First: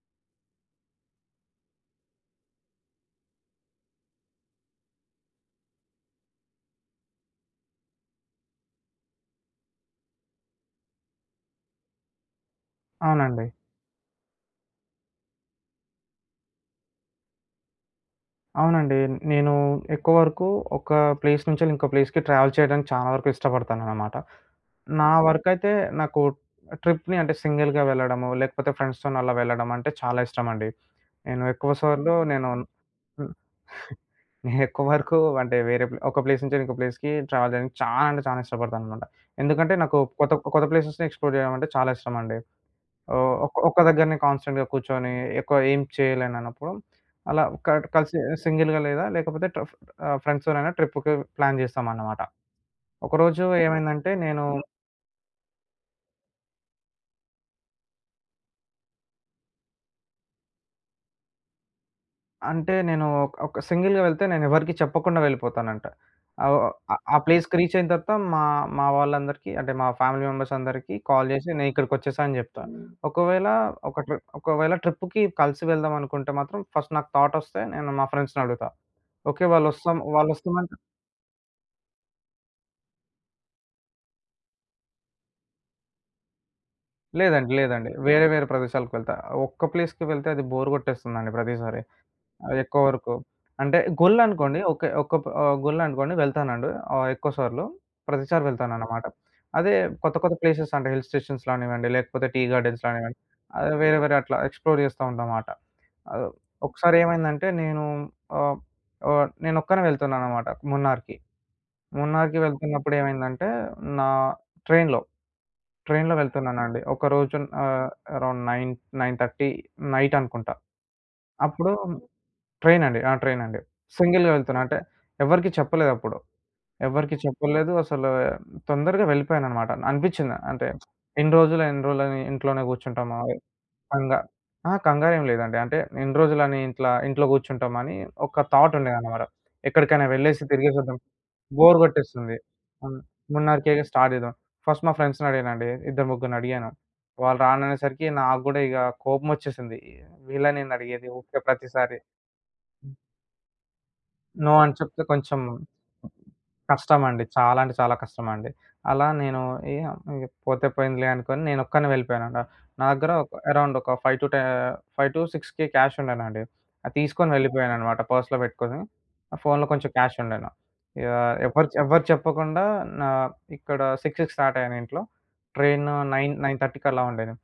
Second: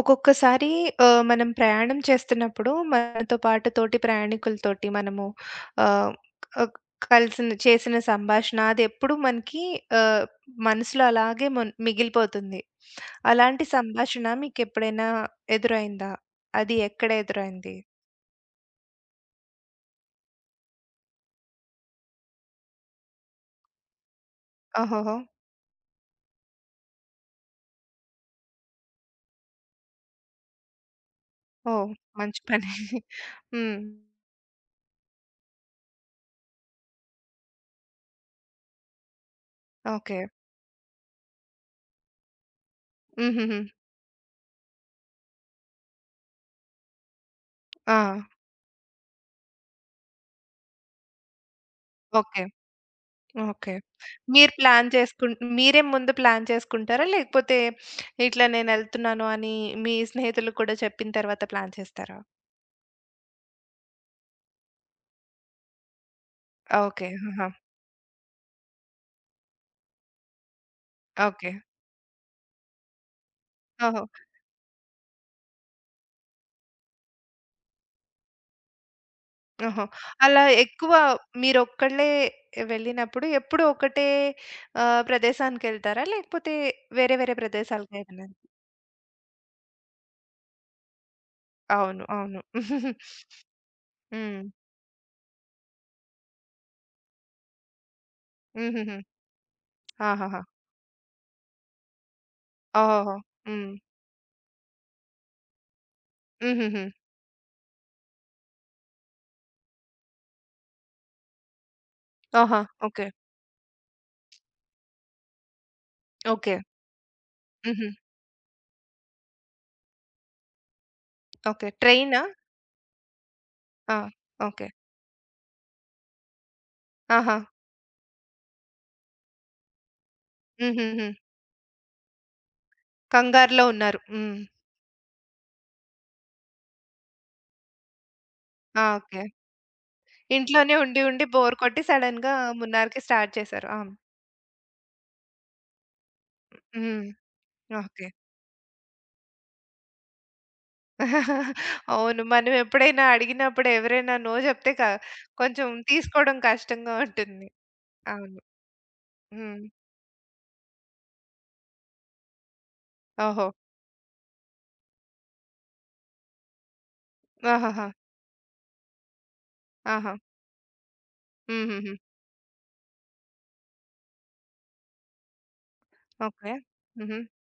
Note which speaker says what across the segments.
Speaker 1: ఒక్కొక్కసారి మనం ప్రయాణం చేస్తున్నప్పుడు మనతో పాటు తోటి ప్రయాణికులతోటి మనము ఆహ్, ఆహ్, కలిసిన చేసిన సంభాషణ అదెప్పుడు మనకి ఆహ్, మనసులో అలాగే మిగిలిపోతుంది.
Speaker 2: అవునండి.
Speaker 1: అలాంటి సంభాషణ మీకెప్పుడైనా ఎదురైందా? అది ఎక్కడ ఎదురైంది?
Speaker 2: అవునండి. నేను ఎక్కువ వరకు ఒక ప్లేస్ నుంచెళ్ళి ఇంకో ప్లేస్‌కి ట్రావెల్ చేయడానికి చాలా వరకు ఇష్టపడతాననమాట. నా
Speaker 1: ఓహోహో!
Speaker 2: ఓకే. వరకైతే నాకు ట్రిప్‌ని అంటే సింగిల్‌గా వెళ్ళడము, లేకపోతే ఫ్రెండ్స్‌తోని అలా వెళ్ళడం అంటే చాలా ఇష్టమండి. నేను ఎక్కువ
Speaker 1: ఓహ్!
Speaker 2: సార్లు
Speaker 1: మంచి
Speaker 2: నేను
Speaker 1: పని.
Speaker 2: హ్మ్.
Speaker 1: హ్మ్.
Speaker 2: ఎక్కువ వరకు అంటే వేరే ప్లే ఒక ప్లేస్ నుంచి ఇంకో ప్లేస్‌కి ట్రావెల్ చేయడానికి చాలా అంటే చాలా ఇష్టపడతాననమాట. ఎందుకంటే నాకు
Speaker 1: ఓకే.
Speaker 2: కొత్త కొత్త ప్లేసెస్‌ని ఎక్స్‌ప్లోర్ చేయడం అంటే చాలా ఇష్టమండి. ఓహ్!
Speaker 1: హుహుహు.
Speaker 2: ఒక్క దగ్గరనే కాన్స్టెంట్‌గా కూర్చొని ఎక్కువ ఏం చేయలేనన్నప్పుడు, అలా కట్
Speaker 1: ఆ!
Speaker 2: కలిసి సింగిల్‌గా లేదా లేకపోతే ఫ్రెండ్స్‌తోనైనా ట్రిప్‌కి ప్లాన్ చేస్తామన్నమాట.
Speaker 1: ఓకే.
Speaker 2: ఒకరోజు
Speaker 1: ఓకే.
Speaker 2: ఏమైందంటే
Speaker 1: మీరు ప్లాన్ చేసుకుం మీరే ముందు ప్లాన్ చేసుకుంటారా? లేకపోతే ఇట్లా నేనెళ్తున్నాను అని మీ స్నేహితులకు కూడా చెప్పిన తర్వాత ప్లాన్ చేస్తారా?
Speaker 2: నేను ఒక సింగిల్‌గా వెళ్తే నేనెవరికీ చెప్పకుండా వెళ్ళిపోతానంట. ఆహ్, ఆహ్,
Speaker 1: ఓకే.
Speaker 2: ఆ
Speaker 1: ఆహా!
Speaker 2: ప్లేస్‌కి రీచ్ అయిన తర్వాత మా మా వాళ్ళందరికీ అంటే మా ఫ్యామిలీ మెంబర్స్ అందరికీ కాల్ చేసి
Speaker 1: ఓకే.
Speaker 2: నేను ఇక్కడికొచ్చేసా అని చెప్తా. ఒకవేళ
Speaker 1: ఓహో!
Speaker 2: ఒకవేళ ట్రిప్‌కి కలిసి వెళ్దాం అనుకుంటే మాత్రం ఫస్ట్ నాకు థాట్ వస్తే నేను మా ఫ్రెండ్స్‌ని అడుగుతా. ఓకే.
Speaker 1: ఓహో!
Speaker 2: వాళ్ళొస్తాం
Speaker 1: అలా
Speaker 2: వాళ్ళొస్తామం
Speaker 1: ఎక్కువ మీరొక్కళ్ళే వెళ్ళినప్పుడు ఎప్పుడూ ఒకటే ప్రదేశానికెళ్తారా? లేకపోతే వేరే వేరే
Speaker 2: లేదండి. లేదండి.
Speaker 1: ప్రదేశాలకేనా?
Speaker 2: వేరే వేరే ప్రదేశాలకు వెళ్తా. ఒక్క ప్లేస్‌కి వెళ్తే అది బోర్ కొట్టేస్తుందండి ప్రతిసారి.
Speaker 1: అవును. అవును.
Speaker 2: ఎక్కువ వరకు. అంటే
Speaker 1: హ్మ్.
Speaker 2: గుళ్ళనుకోండి ఓకే. గుళ్ళనుకోండి వెళ్తానండి, ఎక్కువ సార్లు. ప్రతిసారి
Speaker 1: హుహుహు.
Speaker 2: వెళ్తానన్నమాట. అదే కొత్త కొత్త
Speaker 1: ఆహాహా!
Speaker 2: ప్లేసెస్ అంటే హిల్ స్టేషన్స్ లానివ్వండి, లేకపోతే టీ గార్డెన్స్
Speaker 1: ఓహోహో!
Speaker 2: లానివ్వండి,
Speaker 1: హ్మ్.
Speaker 2: వేరే వేరే అట్లా ఎక్స్‌ప్లోర్ చేస్తా ఉంటామాట. ఆహ్,
Speaker 1: హుహుహు.
Speaker 2: ఒకసారి ఏమైందంటే ఆహ్, నేనొక్కనే వెళ్తున్నానన్నమాట మున్నార్‌కి. మున్నార్‌కి
Speaker 1: ఆహా!
Speaker 2: వెళ్తున్నప్పుడు
Speaker 1: ఓకే.
Speaker 2: ఏమైందంటే నా ట్రైన్‌లో ట్రైన్‌లో
Speaker 1: ఓకే.
Speaker 2: వెళ్తున్నానండి. ఒకరోజు
Speaker 1: హుహు.
Speaker 2: ఆహ్, అరౌండ్ 9, 9:30 నైట్ అనుకుంటా.
Speaker 1: ఓకే.
Speaker 2: అప్పుడు
Speaker 1: ట్రైనా?
Speaker 2: ట్రైన్ అండి. ఆ! ట్రైన్ అండి.
Speaker 1: ఆ!
Speaker 2: సింగిల్‌గా వెళ్తున్నా.
Speaker 1: ఓకే.
Speaker 2: అంటే ఎవరికీ చెప్పలేదప్పుడు. ఎవరికీ
Speaker 1: ఆహా!
Speaker 2: చెప్పలేదు. అసలు తొందరగా వెళ్ళిపోయాననమాట. అనిపిచ్చింది. అంటే
Speaker 1: హుహుహు.
Speaker 2: ఎన్ని రోజులు, ఎన్ని రోజులని ఇంట్లోనే కూర్చుంటామా?
Speaker 1: కంగారులో ఉన్నారు.
Speaker 2: కంగా
Speaker 1: హ్మ్.
Speaker 2: అహా! కంగారేం లేదండి. అంటే ఎన్ని రోజులని ఇట్లా ఇంట్లో కూర్చుంటామని ఒక థాట్
Speaker 1: ఆ! ఓకే.
Speaker 2: ఉండేదన్నమాట. ఎక్కడికైనా వెళ్ళేసి
Speaker 1: ఇంట్లోనే
Speaker 2: తిరిగేసొద్దాం.
Speaker 1: ఉండి, ఉండి బోర్
Speaker 2: బోర్
Speaker 1: కొట్టి సడెన్‌గా
Speaker 2: కొట్టేస్తుంది. హ్మ్.
Speaker 1: మున్నార్‌కి స్టార్ట్ చేశారు.
Speaker 2: 3:30కే
Speaker 1: ఆ!
Speaker 2: స్టార్ట్ చేద్దాం. ఫస్ట్ మా ఫ్రెండ్స్‌ని అడిగానండి. ఇద్దరు ముగ్గురిని అడిగాను.
Speaker 1: హ్మ్.
Speaker 2: వాళ్ళు
Speaker 1: ఓకే.
Speaker 2: రాననేసరికి నాకు గూడా ఇక కోపమొచ్చేసింది. వీళ్ళనేంది అడిగేది ఊకే ప్రతిసారి.
Speaker 1: అవును. మనం ఎప్పుడైనా అడిగినప్పుడు ఎవరైనా నో
Speaker 2: నో
Speaker 1: చెప్తే
Speaker 2: అని చెప్తే కొంచెం
Speaker 1: కొంచెం తీసుకోవడం కష్టంగా
Speaker 2: కష్టమండి.
Speaker 1: ఉంటుంది.
Speaker 2: చాలా అంటే చాలా
Speaker 1: అవును.
Speaker 2: కష్టమండి. అలా నేను
Speaker 1: హ్మ్.
Speaker 2: ఇగ ఇగ పోతే పోయిందిలే అనుకోని నేనొక్కడినే వెళ్ళిపోయానండి. నా దగ్గర ఒక
Speaker 1: ఓహో!
Speaker 2: అరౌండ్ ఒక 5 టు 6 క్యాష్ ఉండేనండి. అది తీసుకొని
Speaker 1: ఆహాహా!
Speaker 2: వెళ్ళిపోయాననమాట పర్స్‌లో పెట్టుకొని. నా ఫోన్‌లో కొంచెం
Speaker 1: ఆహా!
Speaker 2: క్యాష్ ఉండెను. ఇగ ఎవరు
Speaker 1: హుహుహు.
Speaker 2: ఎవరు చెప్పకుండా నా ఇక్కడ 6కి స్టార్ట్ అయ్యాను ఇంట్లో. Train 9,
Speaker 1: okay.
Speaker 2: 9:30కి అలా
Speaker 1: హుహు.
Speaker 2: ఉండేది.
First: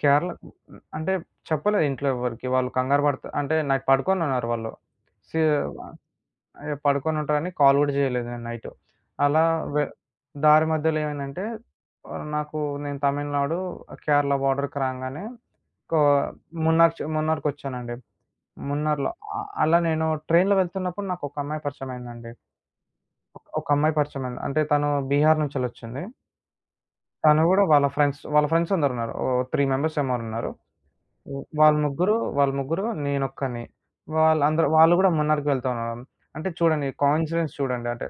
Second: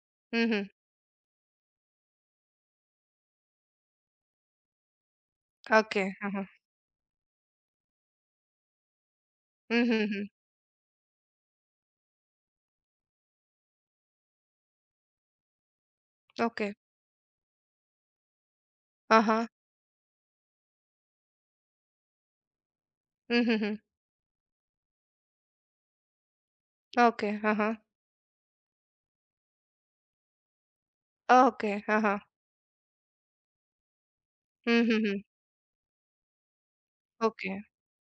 Speaker 2: కేరళ
Speaker 1: హుహు.
Speaker 2: అంటే చెప్పలేదు ఇంట్లో ఎవ్వరికీ. వాళ్ళు కంగారు పడత అంటే నైట్ పడుకొనున్నారు వాళ్ళు. సి
Speaker 1: ఓకే. ఆహా!
Speaker 2: ఏ పడుకొనుంటానని కాల్ గూడా జేయలేదు నేను నైట్. అలా వె హ్మ్.
Speaker 1: హుహుహు.
Speaker 2: దారి మధ్యలో ఏమైందంటే ఆహ్, నాకు నేను తమిళనాడు, కేరళ బోర్డర్‌కి రాంగానే కో హ్మ్.
Speaker 1: ఓకే.
Speaker 2: మున్నార్ చ్ మున్నార్‌కొచ్చానండి. మున్నార్‌లో
Speaker 1: ఆహా!
Speaker 2: అలా నేను ట్రైన్‌లో వెళ్తున్నప్పుడు నాకొక అమ్మాయి పరిచయమైందండి. ఒక
Speaker 1: హుహుహు.
Speaker 2: అమ్మాయి పరిచయమైంది. అంటే తను బీహార్ నుంచెళ్ళొచ్చింది.
Speaker 1: ఓకే.
Speaker 2: తను గూడా
Speaker 1: ఆహా!
Speaker 2: వాళ్ళ ఫ్రెండ్స్ అందరున్నారు. ఓ 3 మెంబర్స్ ఏమో ఉన్నారు. హ్మ్.
Speaker 1: ఓకే.
Speaker 2: వాళ్ళు
Speaker 1: ఆహా!
Speaker 2: ముగ్గురు, వాళ్ళు ముగ్గురు నేనొక్కడిని. వాళ్ళు గూడా
Speaker 1: హుహుహు.
Speaker 2: మున్నార్‌కి వెళ్తా ఉన్నారు. అంటే చూడండి
Speaker 1: ఓకే.
Speaker 2: కోయిన్సిడెన్స్ చూడండి. అంటే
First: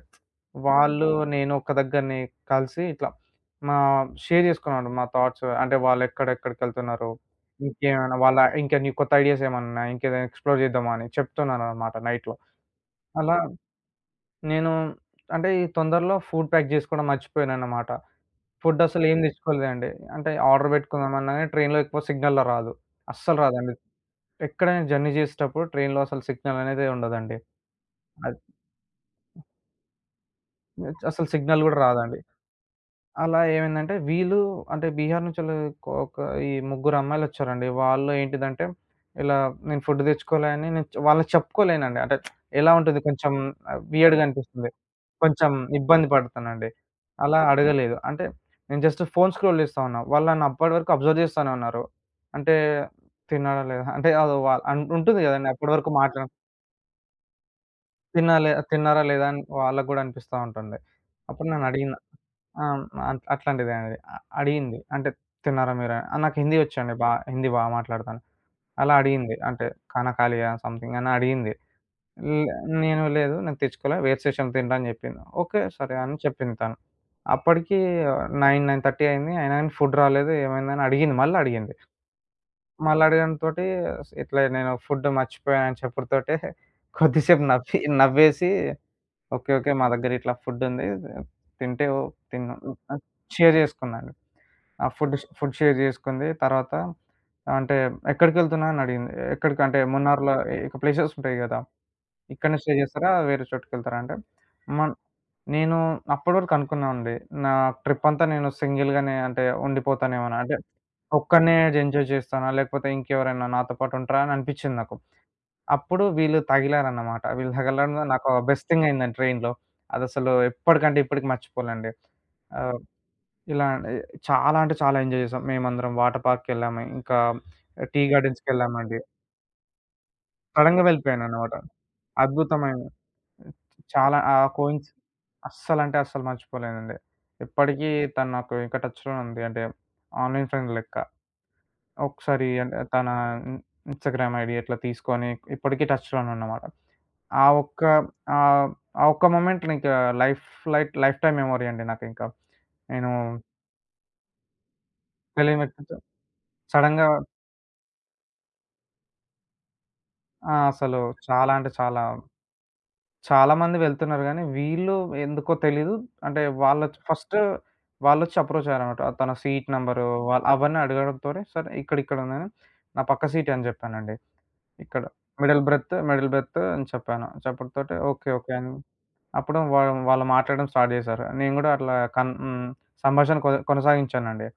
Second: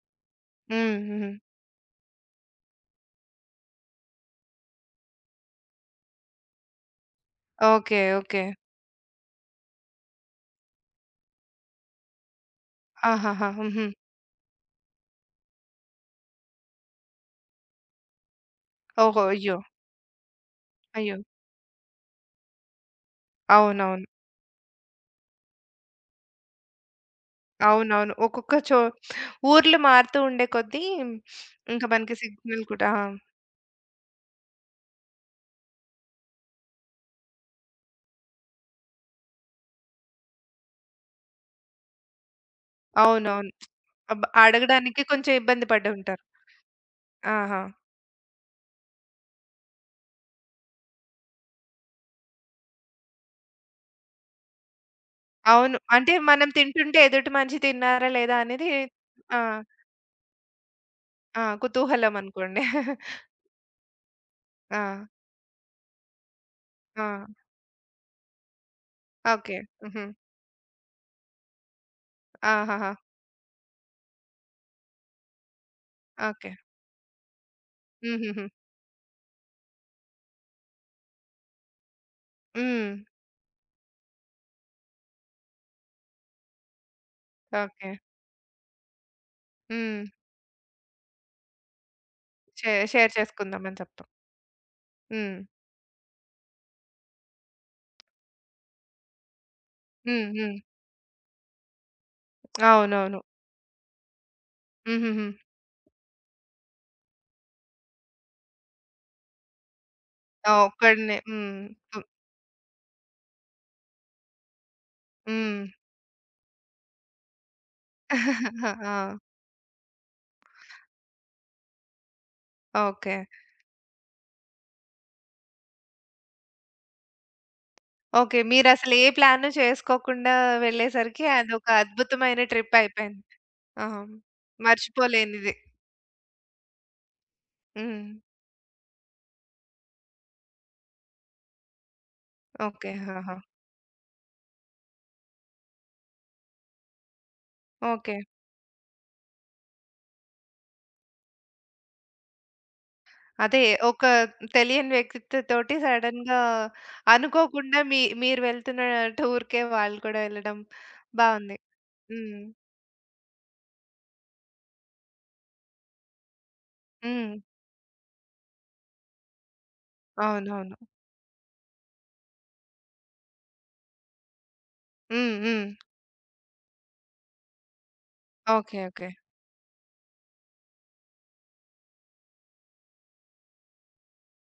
Speaker 1: హ్మ్.
Speaker 2: వాళ్ళు,
Speaker 1: హుహు.
Speaker 2: నేను ఒక దగ్గరనే కలిసి ఇట్లా మా షేర్ చేసుకున్నామండి మా థాట్స్. అంటే వాళ్ళెక్కడెక్కడికెళ్తున్నారు,
Speaker 1: ఓకే.
Speaker 2: ఇంకేమైనా వాళ్ళ
Speaker 1: ఓకే.
Speaker 2: ఇంకా న్యూ కొత్త ఐడియాస్ ఏమన్నున్నాయి, ఇంకేదైనా ఎక్స్‌ప్లోర్ చేద్దామా అని చెప్తున్నాననమాట నైట్‌లో. అలా
Speaker 1: ఆహాహా! హుహు.
Speaker 2: నేను అంటే ఈ తొందరలో ఫుడ్ ప్యాక్ చేసుకోవడం మర్చిపోయాననమాట. ఫుడ్ అసలేం
Speaker 1: ఓహో! అయ్యో!
Speaker 2: తెచ్చుకోలేదండి. అంటే ఆర్డర్
Speaker 1: అయ్యో!
Speaker 2: పెట్టుకుందామన్నా గాని ట్రైన్‌లో ఎక్కువ సిగ్నల్‌లో రాదు. అస్సలు రాదండి.
Speaker 1: అవునవును.
Speaker 2: ఎక్కడైనా జర్నీ చేసేటప్పుడు ట్రైన్‌లో అసలు సిగ్నల్ అనేది ఉండదండి.
Speaker 1: అవునవును.
Speaker 2: అద్
Speaker 1: ఒక్కొక్క చో ఊర్లు మారుతూ ఉండే కొద్దీ
Speaker 2: అసలు సిగ్నల్ గూడా
Speaker 1: ఇంకా మనకి
Speaker 2: రాదండి.
Speaker 1: సిగ్నల్ కూడా ఆ!
Speaker 2: అలా ఏమైందంటే వీళ్ళు అంటే బీహార్ నుంచెల్లి కొ ఒక ఈ ముగ్గురు అమ్మాయిలొచ్చారండి. వాళ్ళు ఏంటిదంటే ఇలా నేను ఫుడ్ తెచ్చుకోలే అని నేను వాళ్ళకి చెప్పుకోలేనండి. అంటే ఎలా ఉంటది కొంచెం
Speaker 1: అవునవును.
Speaker 2: వియర్డ్‌గా అనిపిస్తుంది.
Speaker 1: అడగడానికి కొంచెం
Speaker 2: కొంచెం
Speaker 1: ఇబ్బంది పడి
Speaker 2: ఇబ్బంది
Speaker 1: ఉంటారు.
Speaker 2: పడతానండి. అలా
Speaker 1: ఆహా!
Speaker 2: అడగలేదు. అంటే నేను జస్ట్ ఫోన్ స్క్రోల్ చేస్తా ఉన్నా. వాళ్ళు నన్ను అప్పటి వరకు అబ్జర్వ్ చేస్తానే ఉన్నారు. అంటే తిన్నాడా లేదా? అంటే అది వా అన్ ఉంటుంది గదండీ! అప్పటి
Speaker 1: అవును.
Speaker 2: వరకు
Speaker 1: అంటే
Speaker 2: మాట్లా
Speaker 1: మనం తింటుంటే ఎదుటి మనిషి తిన్నారా లేదా
Speaker 2: తినాలే
Speaker 1: అనేది
Speaker 2: తిన్నారా లేదా
Speaker 1: ఆ!
Speaker 2: అని వాళ్ళకి గూడా అనిపిస్తా ఉంటుంది.
Speaker 1: ఆ!
Speaker 2: అప్పుడు నన్నడిగిన
Speaker 1: కుతూహలం అనుకోండి.
Speaker 2: ఆ! అట్లాంటిదే అండి.
Speaker 1: ఆ!
Speaker 2: అడిగింది. అంటే తిన్నారా మీరు? నాకు హిందీ వచ్చండి
Speaker 1: ఆ!
Speaker 2: బా హిందీ బా మాట్లాడతాను. అలా అడిగింది.
Speaker 1: ఓకే.
Speaker 2: అంటే
Speaker 1: హుహు.
Speaker 2: ఖానా ఖా లియా సంథింగ్ అని అడిగింది. లే
Speaker 1: ఆహాహా!
Speaker 2: నేను లేదు నాకు తెచ్చుకోలే వేరే స్టేషన్‌లో తినరా అని జెప్పింది. ఓకే. సరే అని
Speaker 1: ఓకే.
Speaker 2: చెప్పింది తను. అప్పటికి
Speaker 1: హుహుహు.
Speaker 2: 9, 9:30 అయింది. అయినా గాని ఫుడ్ రాలేదు. ఏమైందని అడిగింది. మళ్ళా అడిగింది.
Speaker 1: హ్మ్.
Speaker 2: మళ్ళా అడగడంతోటి ఇట్లా నేను ఫుడ్ మర్చిపోయాను అని చెప్పుడుతోటే కొద్దిసేపు నవ్వి
Speaker 1: ఓకే.
Speaker 2: నవ్వేసి ఓకే. ఓకే. మా
Speaker 1: హ్మ్.
Speaker 2: దగ్గర ఇట్లా ఫుడ్డుంది. తింటే ఓ తిన్నాం. హ్మ్.
Speaker 1: షేర్
Speaker 2: షేర్
Speaker 1: చేసుకుందామని చెప్పారు.
Speaker 2: చేసుకున్నాండి. ఆ ఫుడ్ ష్
Speaker 1: హ్మ్.
Speaker 2: ఫుడ్ షేర్ చేసుకుంది. తర్వాత అంటే ఎక్కడికెళ్తున్నావు అని అడిగింది. ఎక్కడికి అంటే
Speaker 1: హ్మ్.
Speaker 2: మున్నార్‌లో
Speaker 1: హ్మ్.
Speaker 2: ఇక ప్లేసెస్ ఉంటాయి కదా! ఇక్కడనే స్టే చేస్తారా?
Speaker 1: అవునవును.
Speaker 2: వేరే చోటుకెళ్తారా? అంటే మన్
Speaker 1: హుహుహు.
Speaker 2: నేను అప్పటి వరకు అనుకున్నానండి. నా ట్రిప్ అంతా నేను సింగిల్‌గానే అంటే ఉండిపోతానేమోనా!
Speaker 1: ఆ!
Speaker 2: అంటే
Speaker 1: ఒక్కడినే. హ్మ్.
Speaker 2: ఒక్కడినే
Speaker 1: హ్మ్.
Speaker 2: ఎంజాయ్ చేస్తానా? లేకపోతే ఇంకెవరైనా నాతో పాటు ఉంటారా? అని అనిపించింది నాకు.
Speaker 1: హ్మ్.
Speaker 2: అప్పుడు వీళ్ళు తగిలారన్నమాట. వీళ్ళు తగలడంలో నాకు బెస్ట్ థింగ్ అయిందండి
Speaker 1: ఆ!
Speaker 2: ట్రైన్‌లో. అదసలు ఎప్పటికంటే ఇప్పటికి మర్చిపోలేండి. ఆహ్,
Speaker 1: ఓకే.
Speaker 2: ఇలా చాలా అంటే చాలా ఎంజాయ్ చేసాం. మేమందరం వాటర్ పార్క్‌కెళ్ళాము. ఇంకా టీ
Speaker 1: ఓకే. మీరసలు
Speaker 2: గార్డెన్స్‌కెళ్ళామండి.
Speaker 1: ఏ ప్లాను చేసుకోకుండా
Speaker 2: సడెన్‌గా
Speaker 1: వెళ్ళేసరికి
Speaker 2: వెళ్ళిపోయానన్నమాట.
Speaker 1: అదొక అద్భుతమైన ట్రిప్
Speaker 2: అద్భుతమైన
Speaker 1: అయిపోయింది. ఆహా!
Speaker 2: చాలా ఆ కోయిన్స్
Speaker 1: మర్చిపోలేనిది.
Speaker 2: అస్సలంటే అస్సలు మర్చిపోలేనండి. ఇప్పటికీ
Speaker 1: హ్మ్.
Speaker 2: తను నాకు ఇంకా టచ్‌లోనే ఉంది. అంటే ఆన్‌లైన్ ఫ్రెండ్ లెక్క. ఒకసారి అంటే
Speaker 1: ఓకే.
Speaker 2: తన
Speaker 1: ఆహా!
Speaker 2: ఇన్ ఇన్‌స్టాగ్రామ్ ఐడీ ఇట్లా తీసుకొని ఇప్పటికి టచ్‌లోనే ఉన్నామాట. ఆ ఒక్క
Speaker 1: ఓకే.
Speaker 2: ఆహ్, ఆ ఒక్క మొమెంట్ నీకు లైఫ్ లైఫ్ టైమ్ మెమరీ అండి నాకింకా. నేను
Speaker 1: అదే ఒక తెలియని
Speaker 2: తెలియని
Speaker 1: వ్యక్తితోటి
Speaker 2: వ్యక్తితో
Speaker 1: సడెన్‌గా
Speaker 2: సడెన్‌గా
Speaker 1: అనుకోకుండా మీరు వెళ్తున్న టూర్‌కే వాళ్ళు కూడా
Speaker 2: ఆ!
Speaker 1: వెళ్ళడం
Speaker 2: అసలు చాలా
Speaker 1: బావుంది.
Speaker 2: అంటే చాలా,
Speaker 1: హ్మ్.
Speaker 2: చాలా మంది వెళ్తున్నారు గానీ వీళ్ళు ఎందుకో తెలీదు. అంటే
Speaker 1: హ్మ్.
Speaker 2: వాళ్ళొచ్చి అప్రోచ్ అయ్యారన్నమాట. తన సీట్ నంబరు వాళ్
Speaker 1: అవునవును.
Speaker 2: అవన్నీ అడగడంతోనే సరే ఇక్కడిక్కడ ఉందని, నా పక్క సీటే అని జెప్పానండి. ఇక్కడ.
Speaker 1: హ్మ్.
Speaker 2: మిడిల్
Speaker 1: హ్మ్.
Speaker 2: బ్రెత్, మిడిల్ బ్రెత్ అని చెప్పాను. చెప్పడంతోటి ఓకే. ఓకే. అని
Speaker 1: ఓకే. ఓకే.
Speaker 2: అప్పుడు వా వాళ్ళు మాట్లాడడం స్టార్ట్ చేశారు. నేను గూడా అట్లా కన్ హ్మ్. సంభాషణ కొనసాగించానండి.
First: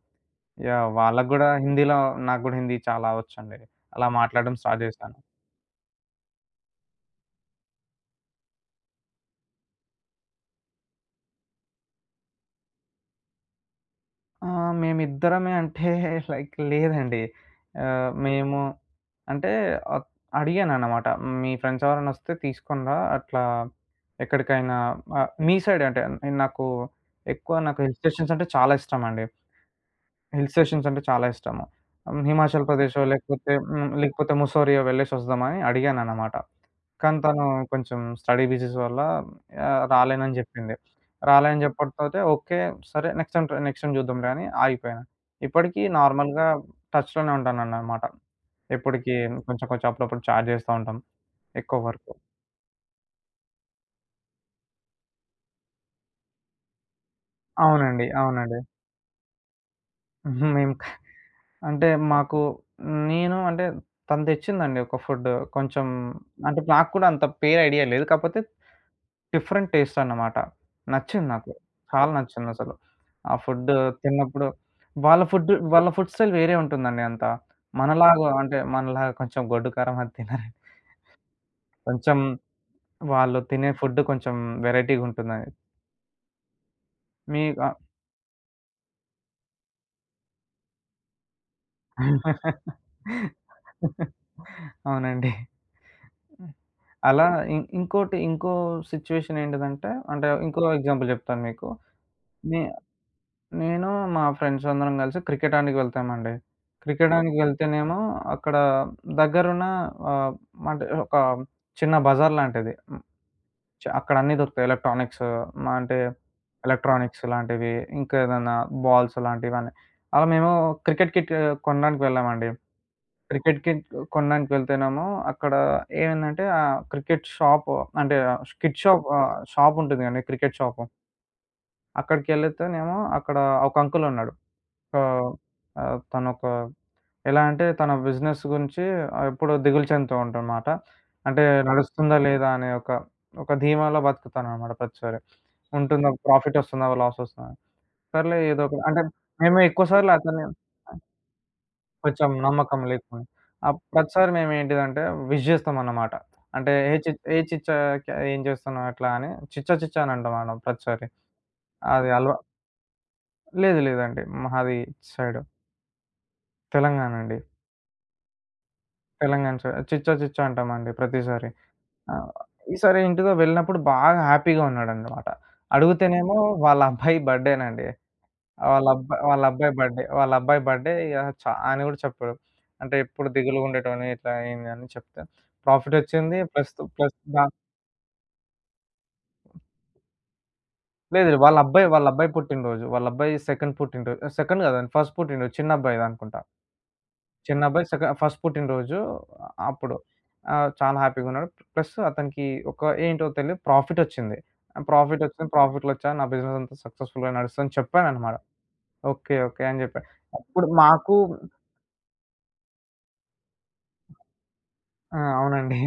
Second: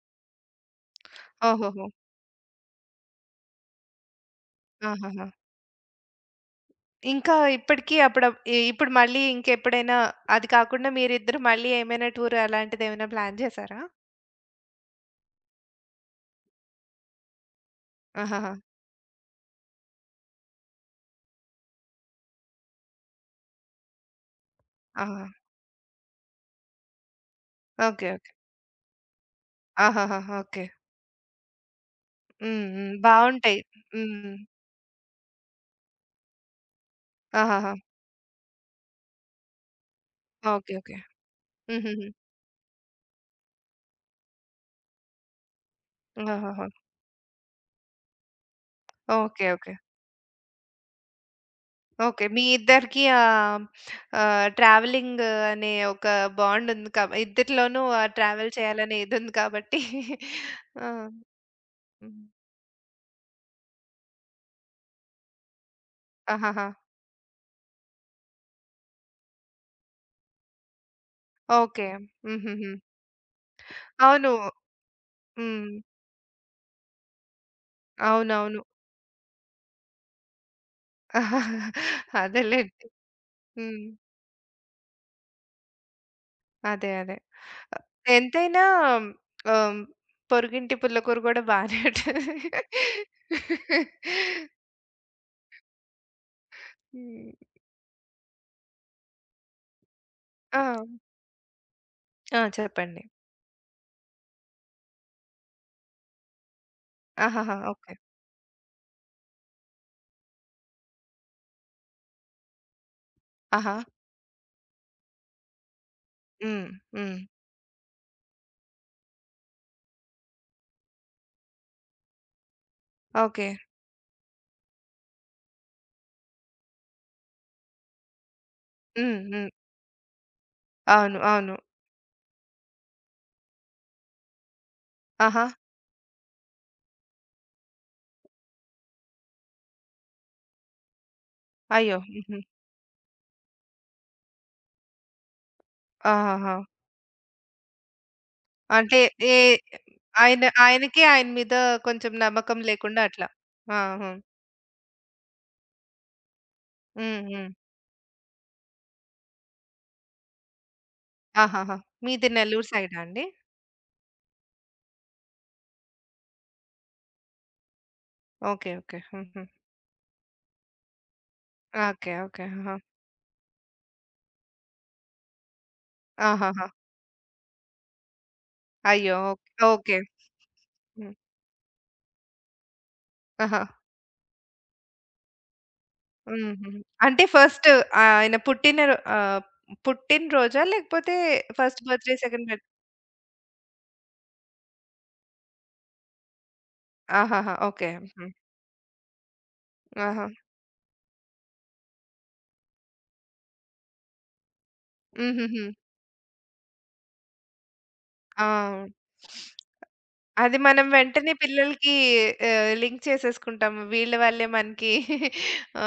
Speaker 2: యాహ్! వాళ్ళకి గూడా
Speaker 1: ఓహోహో!
Speaker 2: హిందీలో నాకు గూడా హిందీ చాలా వచ్చండి. అలా మాట్లాడడం స్టార్ట్ చేశాను.
Speaker 1: ఆహాహా! ఇంకా ఇప్పటికి అప్పుడ ఇ ఇప్పుడు మళ్ళీ ఇంకెప్పుడైనా అది కాకుండా మీరిద్దరు మళ్ళీ ఏమైనా టూర్ అలాంటిదేమైనా ప్లాన్ చేశారా?
Speaker 2: ఆ! మేమిద్దరమే అంటే లైక్ లేదండి. ఆహ్,
Speaker 1: ఆహాహా!
Speaker 2: మేము అంటే ఆహ్, అడిగానన్నమాట. మీ ఫ్రెండ్స్ ఎవరైనా వస్తే తీసుకొని రా అట్లా ఎక్కడికైనా,
Speaker 1: ఆహా!
Speaker 2: మీ సైడ్ అంటే నాకు నాకు హిల్
Speaker 1: ఓకే. ఓకే.
Speaker 2: స్టేషన్స్ అంటే చాలా ఇష్టమండి.
Speaker 1: ఆహాహా!
Speaker 2: Hill
Speaker 1: okay.
Speaker 2: స్టేషన్స్ అంటే చాలా ఇష్టము. హ్మ్. హిమాచల్
Speaker 1: హ్మ్. హ్మ్.
Speaker 2: ప్రదేశో లేకపోతే
Speaker 1: బావుంటాయి.
Speaker 2: హ్మ్. లేకపోతే
Speaker 1: హ్మ్.
Speaker 2: ముస్సోరియో వెళ్ళేసొద్దామని అడిగానన్నమాట. కానీ తను
Speaker 1: ఆహాహా!
Speaker 2: కొంచెం స్టడీ బిజీస్ వల్ల రాలేనని
Speaker 1: ఓకే.
Speaker 2: జెప్పింది.
Speaker 1: ఓకే.
Speaker 2: రాలేనని
Speaker 1: హుహుహు.
Speaker 2: జెప్పకపోతే ఓకే. సరే నెక్స్ట్ టైమ్ చూద్దాంలే అని ఆగిపోయాను. ఇప్పటికి నార్మల్‌గా
Speaker 1: ఆహాహా!
Speaker 2: టచ్‌లోనే ఉంటానన్నమాట. ఎప్పటికి
Speaker 1: ఓకే.
Speaker 2: కొంచెం
Speaker 1: ఓకే.
Speaker 2: కొంచెం అప్పుడప్పుడు చాట్ జేస్తా ఉంటాం. ఎక్కువ వరకు.
Speaker 1: ఓకే. మీ ఇద్దరికీ ఆహ్, ఆహ్, ట్రావెలింగ్ అనే ఒక బాండ్ ఉంది ఇద్దరిలోనూ ఆ
Speaker 2: అవునండి.
Speaker 1: ట్రావెల్
Speaker 2: అవునండి.
Speaker 1: చేయాలనే ఇదుంది కాబట్టి
Speaker 2: మేము
Speaker 1: ఆ!
Speaker 2: అంటే
Speaker 1: హ్మ్.
Speaker 2: మాకు నేను అంటే తను తెచ్చిందండి ఒక ఫుడ్. కొంచెం అంటే
Speaker 1: ఆహాహా!
Speaker 2: నాకు కూడా అంత పేరు ఐడియా లేదు. కాకపోతే డిఫరెంట్ టేస్ట్ అన్నమాట. నచ్చింది నాకు.
Speaker 1: ఓకే.
Speaker 2: చాలా
Speaker 1: హుహుహు.
Speaker 2: నచ్చిందసలు. ఆ ఫుడ్
Speaker 1: అవును.
Speaker 2: తిన్నప్పుడు వాళ్ళ ఫుడ్
Speaker 1: హ్మ్.
Speaker 2: వాళ్ళ ఫుడ్ స్టైల్ వేరే ఉంటుందండి అంతా. మనలాగా అంటే
Speaker 1: అవునవును.
Speaker 2: మనలాగా కొంచెం గొడ్డు కారం అది తినరు. కొంచెం
Speaker 1: అదేలెండి.
Speaker 2: వాళ్ళు తినే
Speaker 1: హ్మ్.
Speaker 2: ఫుడ్ కొంచెం వెరైటీ‌గుంటుందని.
Speaker 1: అదే. అదే.
Speaker 2: మీ
Speaker 1: అ- ఎంతైనా ఆహ్, పొరుగింటి పుల్లకూర గూడా బానే ఉంటది.
Speaker 2: ఆహ్ అవునండి. అలా
Speaker 1: హ్మ్.
Speaker 2: ఇంకోటి ఇంకో సిట్యుయేషన్ ఏంటిదంటే, అంటే
Speaker 1: ఆ!
Speaker 2: ఇంకో ఎగ్జాంపుల్ చెప్తాను మీకు.
Speaker 1: ఆ!
Speaker 2: నే
Speaker 1: చెప్పండి.
Speaker 2: నేను మా ఫ్రెండ్స్ అందరం కలిసి క్రికెట్ ఆడనీకి వెళ్తామండి. క్రికెట్ ఆడనీకి
Speaker 1: ఆహాహా! ఓకే.
Speaker 2: వెళ్తేనేమో అక్కడ దగ్గరున్న ఆహ్, అంటే ఒక చిన్న బజార్ లాంటిది. హ్మ్.
Speaker 1: ఆహా!
Speaker 2: అక్కడ అన్నీ దొరుకుతాయి. ఎలక్ట్రానిక్స్ మా అంటే
Speaker 1: హ్మ్. హ్మ్.
Speaker 2: ఎలక్ట్రానిక్స్ లాంటివి, ఇంకా ఏదైనా బాల్స్ లాంటివన్నీ. అలా మేము క్రికెట్ కిట్ కొనడానికి వెళ్ళామండి.
Speaker 1: ఓకే.
Speaker 2: క్రికెట్‌కి కొనడానికి వెళ్తేనేమో అక్కడ ఏమైందంటే ఆహ్, క్రికెట్ షాప్ అంటే కిడ్ షాప్
Speaker 1: హ్మ్.
Speaker 2: ఆహ్,
Speaker 1: హ్మ్.
Speaker 2: షాప్ ఉంటుంది కదండీ! Cricket shop.
Speaker 1: అవును. అవును.
Speaker 2: అక్కడికెళ్ళితేనేమో అక్కడ ఒక అంకుల్ ఉన్నాడు. ఆహ్,
Speaker 1: ఆహా!
Speaker 2: ఆహ్, తనొక ఎలా అంటే తన బిజినెస్ గురించి ఎప్పుడూ దిగులు చెందుతూ ఉంటాడనమాట. అంటే
Speaker 1: అయ్యో!
Speaker 2: నడుస్తుందా
Speaker 1: హుహు.
Speaker 2: లేదా అనే ఒక, ఒక ధీమాలో బతుకుతాననమాట ప్రతిసారి. ఉంటుందా
Speaker 1: ఆహాహా!
Speaker 2: ప్రాఫిట్ వస్తుందా? లాస్ వస్తుందా? సర్లే ఏదో ఒక
Speaker 1: అంటే
Speaker 2: అంటే
Speaker 1: ఏ
Speaker 2: మేము ఎక్కువ సార్లు
Speaker 1: ఆయన
Speaker 2: అతన్ని
Speaker 1: ఆయనకి ఆయన మీద కొంచెం
Speaker 2: కొంచెం
Speaker 1: నమ్మకం
Speaker 2: నమ్మకం
Speaker 1: లేకుండా
Speaker 2: లేకుండా.
Speaker 1: అట్లా. ఆహా!
Speaker 2: ప్రతిసారి మేమేంటిదంటే విష్ జేస్తామన్నమాట. అంటే ఏ చి
Speaker 1: హ్మ్.
Speaker 2: ఏ
Speaker 1: హ్మ్.
Speaker 2: చిచ్చా క్యా ఏం చేస్తున్నావు అట్లా అని చిచ్చా చిచ్చా అని అంటాం మనం ప్రతిసారి.
Speaker 1: ఆహాహా!
Speaker 2: అది
Speaker 1: మీది
Speaker 2: అలవా
Speaker 1: నెల్లూరు సైడా అండి?
Speaker 2: లేదు లేదండి. మాది ఇటు సైడు తెలంగాణ అండి.
Speaker 1: ఓకే. ఓకే. హుహు.
Speaker 2: తెలంగాణ సైడ్ చిచ్చా చిచ్చా అంటామండి ప్రతిసారి.
Speaker 1: ఓకే.
Speaker 2: ఆహ్,
Speaker 1: ఓకే. ఆహా!
Speaker 2: ఈసారి ఇంటితో వెళ్ళినప్పుడు బాగా హ్యాపీగా ఉన్నాడన్నమాట. అడుగుతేనేమో
Speaker 1: ఆహాహా!
Speaker 2: వాళ్ళ అబ్బాయి బర్త్‌డేనండి.
Speaker 1: అయ్యో!
Speaker 2: వాళ్ళ
Speaker 1: ఓకే.
Speaker 2: అబ్బాయి
Speaker 1: ఓకే.
Speaker 2: బర్త్‌డే. వాళ్ళ అబ్బాయి బర్త్‌డే
Speaker 1: హ్మ్.
Speaker 2: ఇగ అని గూడా చెప్పాడు. అంటే ఎప్పుడు
Speaker 1: ఆహా!
Speaker 2: దిగులుగా ఉండేటోడిని ఇట్లా అయింది అని చెప్తే, ప్రాఫిట్ వచ్చింది.
Speaker 1: హుహు.
Speaker 2: ప్లస్, ప్లస్
Speaker 1: అంటే
Speaker 2: దా
Speaker 1: ఫస్ట్ ఆయన పుట్టినరోజా? లేకపోతే
Speaker 2: లేదు. లేదు.
Speaker 1: ఫస్ట్
Speaker 2: వాళ్ళ
Speaker 1: బర్త్‌డే,
Speaker 2: అబ్బాయి
Speaker 1: సెకండ్ బర్త్
Speaker 2: పుట్టినరోజు. వాళ్ళ అబ్బాయి సెకండ్ పుట్టినరోజు. సెకండ్ కాదండి. ఫస్ట్ పుట్టినరోజు. చిన్న అబ్బాయిది అనుకుంటా.
Speaker 1: ఆహాహా!
Speaker 2: చిన్న అబ్బాయి
Speaker 1: ఓకే.
Speaker 2: సెక
Speaker 1: హుహు.
Speaker 2: ఫస్ట్ పుట్టినరోజు ఆ, అప్పుడు.
Speaker 1: ఆహా!
Speaker 2: చాలా హ్యాపీగా ఉన్నాడు. ప్లస్ అతనికి ఒక ఏంటో తెలీదు ప్రాఫిట్ వచ్చింది. ప్రాఫిట్ వచ్చింది.
Speaker 1: హుహుహు.
Speaker 2: ప్రాఫిట్‌లో వచ్చా నా బిజినెస్ అంతా సక్సెస్‌ఫుల్‌గా నడుస్తుందని చెప్పానన్నమాట.
Speaker 1: ఆ!
Speaker 2: ఓకే. ఓకే. అని చెప్పా.
Speaker 1: అది
Speaker 2: అప్పుడు
Speaker 1: మనం
Speaker 2: మాకు
Speaker 1: వెంటనే పిల్లలకి లింక్ చేసేసుకుంటాము. వీళ్ళ వల్లే మనకి
Speaker 2: ఆ! అవునండి.
Speaker 1: ఆ!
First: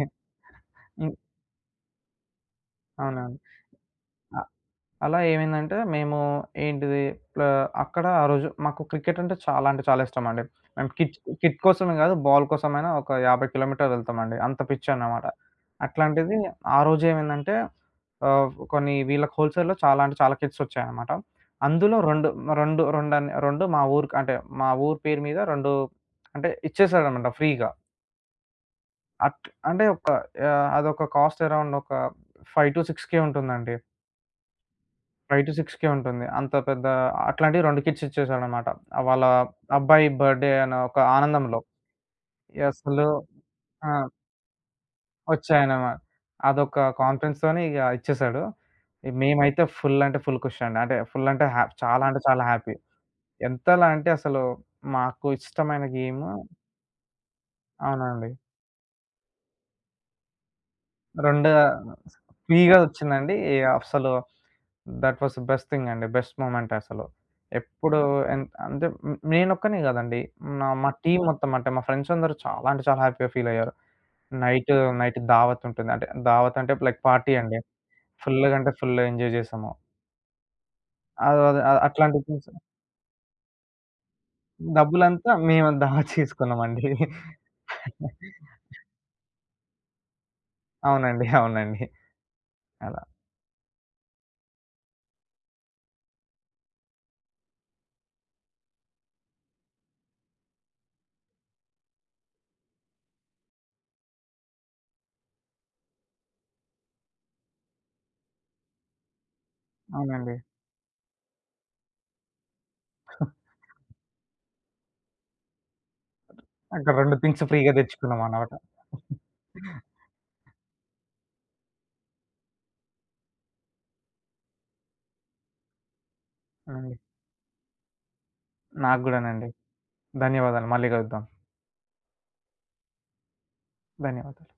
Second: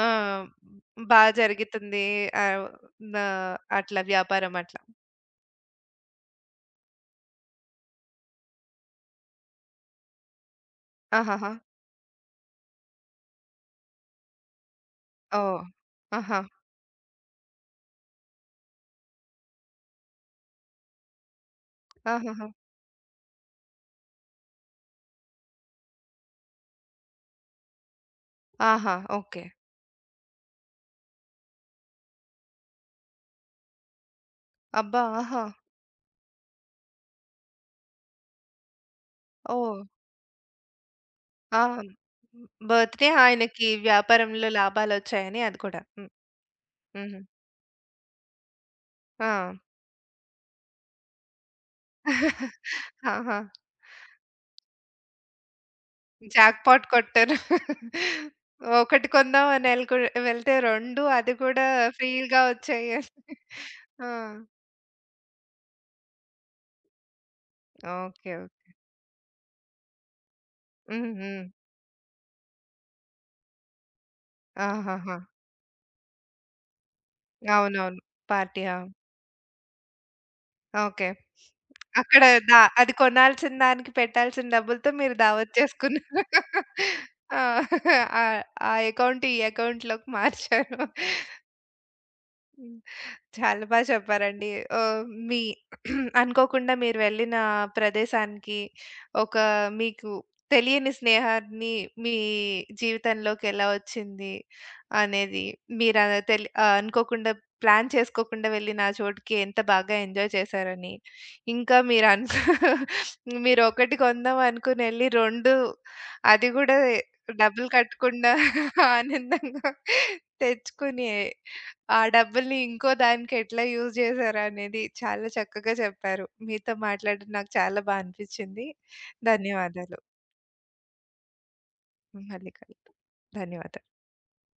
Speaker 1: బా జరుగుతుంది. ఆహ్, న
Speaker 2: అవునవును.
Speaker 1: అట్లా
Speaker 2: అ
Speaker 1: వ్యాపారం అట్లా.
Speaker 2: అలా ఏమైందంటే మేము ఏంటిది ప్ల అక్కడ ఆ రోజు మాకు క్రికెట్ అంటే చాలా అంటే చాలా ఇష్టమండి. మేము కిట్
Speaker 1: ఆహాహా!
Speaker 2: కిట్ కోసమే కాదు బాల్ కోసమైనా ఒక 50 కిలోమీటర్లు వెళ్తామండి. అంత పిచ్చనమాట.
Speaker 1: ఓహ్! ఆహా!
Speaker 2: అట్లాంటిది ఆ రోజు ఏమైందంటే కొన్ని వీళ్ళకి హోల్‌సేల్‌లో చాలా అంటే చాలా కిట్స్ వచ్చాయన్నమాట. అందులో 2
Speaker 1: ఆహాహా!
Speaker 2: రెండు రెండన్ 2 మా ఊరికి అంటే మా ఊరు పేరు మీద 2 అంటే ఇచ్చేసాడన్నమాట ఫ్రీగా.
Speaker 1: ఆహా! ఓకే.
Speaker 2: అట్ అంటే ఒక ఆహ్, అదొక కాస్ట్ అరౌండ్ ఒక 5-6 ఉంటుంది అండి.
Speaker 1: అబ్బా! ఆహా!
Speaker 2: 5-6 ఉంటుంది. అంత పెద్ద అట్లాంటివి 2 కిట్స్ ఇచ్చేసాడనమాట. వాళ్ళ
Speaker 1: ఓహ్!
Speaker 2: అబ్బాయి బర్త్‌డే అనే ఒక ఆనందంలో.
Speaker 1: ఆ!
Speaker 2: అసలు
Speaker 1: బర్త్‌డే ఆయనకి
Speaker 2: ఆ!
Speaker 1: వ్యాపారంలో లాభాలొచ్చాయని అది కూడా.
Speaker 2: వచ్చాయనమా
Speaker 1: హ్మ్.
Speaker 2: అదొక
Speaker 1: హుహు.
Speaker 2: కాన్ఫిడెన్స్‌తోని ఇగ ఇచ్చేసాడు.
Speaker 1: ఆ!
Speaker 2: మేమైతే ఫుల్ అంటే ఫుల్ ఖుషి అండి. అంటే ఫుల్ అంటే చాలా అంటే చాలా హ్యాపీ.
Speaker 1: ఆహా!
Speaker 2: ఎంతలా అంటే అసలు మాకు ఇష్టమైన గేమ్
Speaker 1: జాక్‌పాట్ కొట్టారు.
Speaker 2: అవునండి.
Speaker 1: ఒకటి కొందాం అని వెళ్తే 2 అది
Speaker 2: 2
Speaker 1: కూడా ఫ్రీగా
Speaker 2: ఫ్రీ‌గా
Speaker 1: వచ్చాయి.
Speaker 2: వచ్చిందండి.
Speaker 1: ఆ!
Speaker 2: అసలు దట్ వాస్ బెస్ట్ థింగ్ అండి. బెస్ట్ మూమెంట్ అసలు.
Speaker 1: ఓకే.
Speaker 2: ఎప్పుడు హ్మ్.
Speaker 1: ఓకే.
Speaker 2: ఎన్ అంటే హ్మ్, నేనొక్కడినే గాదండి. మా
Speaker 1: హ్మ్.
Speaker 2: టీమ్
Speaker 1: హ్మ్.
Speaker 2: మొత్తం అంటే మా ఫ్రెండ్స్ అందరూ చాలా అంటే చాలా హ్యాపీగా ఫీల్ అయ్యారు. నైట్,
Speaker 1: ఆహాహా!
Speaker 2: నైట్ దావత్ ఉంటుంది. అంటే దావత్ అంటే లైక్ పార్టీ అండి.
Speaker 1: అవునవును.
Speaker 2: ఫుల్‌గా
Speaker 1: పార్టీ.
Speaker 2: అంటే
Speaker 1: ఆ!
Speaker 2: ఫుల్ ఎంజాయ్ చేసాము.
Speaker 1: ఓకే.
Speaker 2: అది అది అది- అట్లాంటి
Speaker 1: అక్కడ
Speaker 2: థింగ్స్
Speaker 1: అది కొనాల్సిన దానికి పెట్టాల్సిన డబ్బులతో మీరు
Speaker 2: డబ్బులంతా
Speaker 1: దావత్
Speaker 2: మేము దావత్
Speaker 1: చేసుకున్నారు.
Speaker 2: చేసుకున్నామండి.
Speaker 1: ఆ! ఆ ఆ అకౌంట్ ఈ అకౌంట్‌లోకి మార్చారు.
Speaker 2: అవునండి. అవునండి.
Speaker 1: హ్మ్.
Speaker 2: అలా.
Speaker 1: చాలా బా చెప్పారండి. ఆహ్, మీ అనుకోకుండా మీరు వెళ్ళిన ప్రదేశానికి ఒక మీకు తెలియని స్నేహాన్ని మీ జీవితంలోకి ఎలా వచ్చింది అనేది మీరు అలా అనుకోకుండా ప్లాన్ చేసుకోకుండా వెళ్ళిన ఆ చోటుకి ఎంత బాగా ఎంజాయ్
Speaker 2: అవునండి.
Speaker 1: చేశారని, ఇంకా మీరు అనుకో మీరు ఒకటి కొందాం అనుకుని ఎళ్లి 2 అది గూడా
Speaker 2: అక్కడ 2 థింగ్స్
Speaker 1: డబ్బులు
Speaker 2: ఫ్రీ‌గా
Speaker 1: కట్టకుండా
Speaker 2: తెచ్చుకున్నామనమాట.
Speaker 1: ఆనందంగా తెచ్చుకుని ఆ డబ్బుల్ని ఇంకో దానికి ఎట్లా యూజ్ చేశారనేది చాలా చక్కగా చెప్పారు. మీతో
Speaker 2: అవునండి.
Speaker 1: మాట్లాడడం నాకు చాలా బా అనిపిచ్చింది.
Speaker 2: నాకు గూడానండి.
Speaker 1: ధన్యవాదాలు.
Speaker 2: ధన్యవాదాలు. మళ్ళీ కలుద్దాం.
Speaker 1: మళ్ళీ కలుద్దాం. ధన్యవాదాలు.
Speaker 2: ధన్యవాదాలు.